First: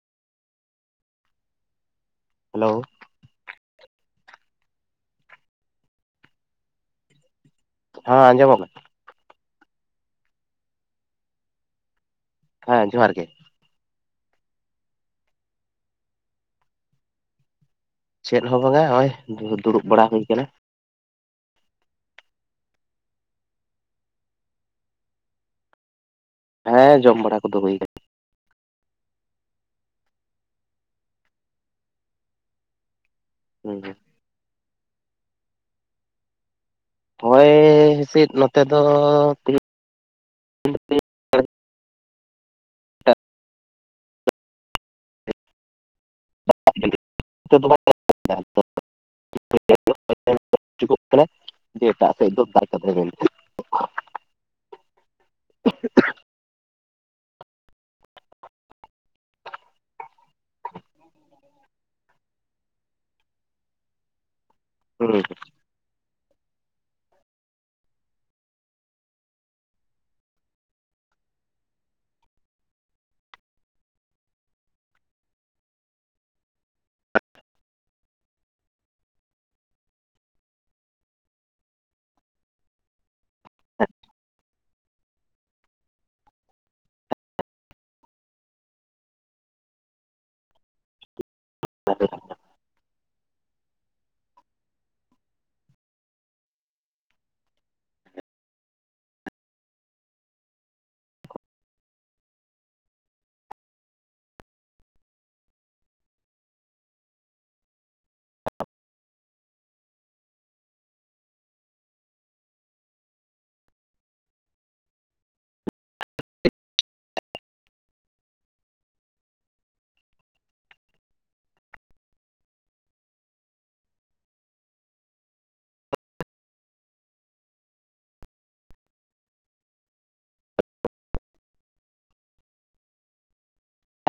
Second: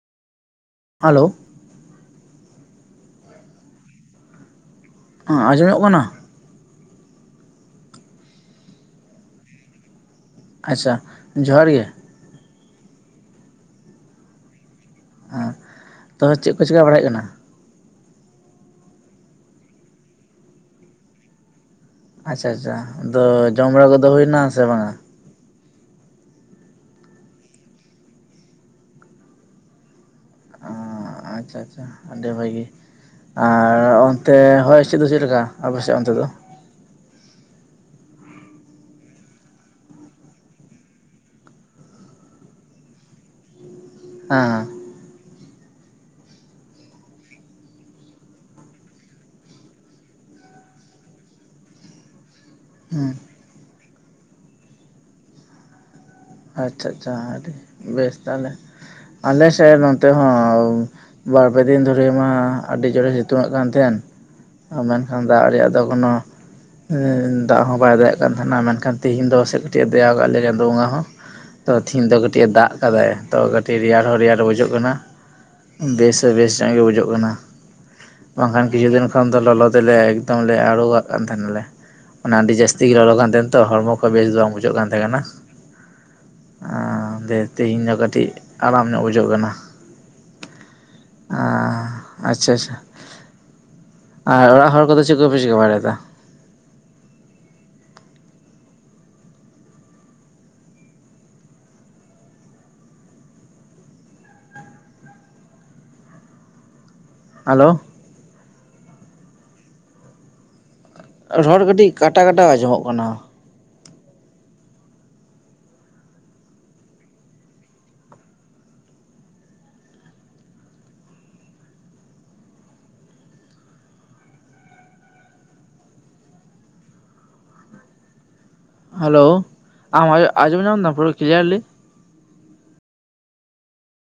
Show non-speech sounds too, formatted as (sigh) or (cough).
Hello hello ᱟᱸᱡᱚᱢᱚᱜ ᱠᱟᱱᱟ ᱦᱮᱸ ᱟᱸᱡᱚᱢ ᱮᱱᱟ ᱟᱪᱪᱷᱟ ᱡᱚᱦᱟᱨ ᱜᱮ ᱦᱮᱸ ᱡᱚᱦᱟᱨ ᱜᱮ ᱦᱮᱸ ᱛᱟᱦᱞᱮ ᱪᱮᱫ ᱠᱚ ᱪᱮᱠᱟ ᱵᱟᱲᱟᱭ ᱦᱩᱭᱩᱜ ᱠᱟᱱᱟ ᱪᱮᱫ ᱦᱚᱸ ᱵᱟᱝᱟ ᱱᱚᱜᱚᱭ ᱫᱩᱲᱩᱵ ᱵᱟᱲᱟ ᱦᱩᱭ ᱠᱟᱱᱟ ᱟᱪᱪᱷᱟ ᱟᱪᱪᱷᱟ ᱟᱫᱚ ᱡᱚᱢ ᱵᱟᱲᱟ ᱠᱚᱫᱚ ᱦᱩᱭᱱᱟ ᱥᱮ ᱵᱟᱝᱟ ᱦᱮᱸ ᱡᱚᱢ ᱵᱟᱲᱟ ᱠᱚᱫᱚ ᱦᱩᱭ ᱠᱟᱱᱟ ᱟᱪᱪᱷᱟ ᱟᱪᱪᱷᱟ ᱟᱹᱰᱤ ᱵᱷᱟᱹᱜᱤ ᱦᱩᱸ ᱟᱨ ᱮᱚᱱᱛᱮ ᱦᱚᱭ ᱦᱤᱥᱤᱫ ᱫᱚ ᱪᱮᱫ ᱞᱮᱠᱟ ᱟᱯᱮᱥᱮᱫ ᱚᱱᱛᱮ ᱫᱚ ᱦᱚᱭ ᱦᱤᱸᱥᱤᱫ ᱱᱚᱛᱮ ᱫᱚ (inaudible) ᱦᱮᱸ (unintelligible) (unintelligible) ᱮᱴᱟᱜ ᱥᱮᱫ ᱫᱚ ᱠᱟᱫᱟᱭ ᱦᱩᱸ, ᱜᱚᱝᱠᱮ ᱟᱪᱪᱷᱟ ᱟᱪᱪᱷᱟ ᱟᱹᱰᱤ ᱵᱮᱥ ᱛᱟᱦᱞᱮ ᱟᱞᱮᱥᱮᱫ ᱱᱚᱛᱮ ᱦᱚᱸ ᱵᱟᱨᱯᱮ ᱫᱤᱱ ᱫᱷᱚᱨᱮ ᱢᱟ ᱟᱹᱰᱤ ᱡᱳᱨᱮ ᱥᱤᱛᱩᱝᱜ ᱠᱟᱱ ᱛᱟᱦᱮᱱ ᱢᱮᱱᱠᱷᱟᱱ ᱦᱩᱸ ᱫᱟᱜ ᱨᱮᱭᱟᱜ ᱫᱚ ᱠᱚᱱᱚ ᱫᱟᱜ ᱦᱚᱸ ᱵᱟᱭ ᱫᱟᱜᱮᱜ ᱠᱟᱱ ᱛᱟᱦᱮᱱᱟ ᱢᱮᱱᱠᱷᱟᱱ ᱛᱤᱦᱤᱧ ᱫᱚ ᱥᱮᱫ ᱠᱟᱹᱴᱤᱡ ᱮ ᱫᱮᱭᱟ ᱠᱟᱫ ᱞᱮᱭᱟ ᱪᱟᱸᱫᱳ ᱵᱚᱸᱜᱟ ᱦᱚᱸ ᱛᱚ ᱛᱤᱦᱤᱧ ᱫᱚ ᱠᱟᱹᱴᱤᱡ ᱮ ᱫᱟᱜ ᱠᱟᱫᱟᱭ ᱛᱚ ᱠᱟᱹᱴᱤᱡ ᱨᱮᱭᱟᱲ ᱦᱚᱸ ᱨᱮᱭᱟᱲ ᱵᱩᱡᱟᱹᱜ ᱠᱟᱱᱟ ᱵᱮᱥ ᱦᱚᱸᱵᱮᱥ ᱧᱚᱜ ᱜᱮ ᱵᱩᱡᱟᱹᱜ ᱠᱟᱱᱟ ᱵᱟᱝᱠᱷᱟᱱ ᱠᱤᱪᱷᱩ ᱫᱤᱱ ᱠᱷᱚᱱ ᱫᱚ ᱞᱚᱞᱚ ᱛᱮᱞᱮ ᱮᱠᱫᱚᱢ ᱞᱮ ᱟᱲᱳᱣᱟᱜ ᱠᱟᱱ ᱛᱟᱦᱮᱱᱟᱞᱮ ᱢᱟᱱᱮ ᱟᱹᱰᱤ ᱡᱟᱹᱥᱛᱤ ᱜᱮ ᱞᱚᱞᱚ ᱠᱟᱱ ᱛᱟᱦᱮᱱ ᱛᱚ ᱦᱚᱲᱢᱚ ᱠᱚ ᱵᱮᱥ ᱵᱟᱝ ᱵᱩᱡᱷᱟᱹᱜ ᱠᱟᱱ ᱛᱟᱦᱮᱸ ᱠᱟᱱᱟ ᱛᱮᱦᱤᱧ ᱫᱚ ᱠᱟᱹᱴᱤᱡ ᱟᱨᱟᱢ ᱧᱚᱜ ᱵᱩᱡᱷᱟᱹᱜ ᱠᱟᱱᱟ ᱟ ᱟᱪᱪᱷᱟ ᱟᱪᱪᱷᱟ ᱟᱨ ᱚᱲᱟᱜ ᱦᱚᱲ ᱠᱚᱫᱚ ᱪᱮᱫ ᱠᱚᱯᱮ ᱪᱤᱠᱮᱟᱹ ᱵᱟᱲᱟᱭᱮᱫᱟ ᱦᱟᱞᱳ ᱨᱚᱲ ᱠᱟᱹᱴᱤᱡ ᱠᱟᱴᱟ ᱠᱟᱴᱟ ᱟᱸᱡᱚᱢᱚᱜ ᱠᱟᱱᱟ᱾ ᱦᱮᱞᱳ ᱟᱢ ᱟᱡᱸᱡᱚᱢ ᱧᱟᱢ ᱮᱟᱢ ᱯᱩᱨᱟᱹ ᱠᱞᱤᱭᱟᱨᱞᱤ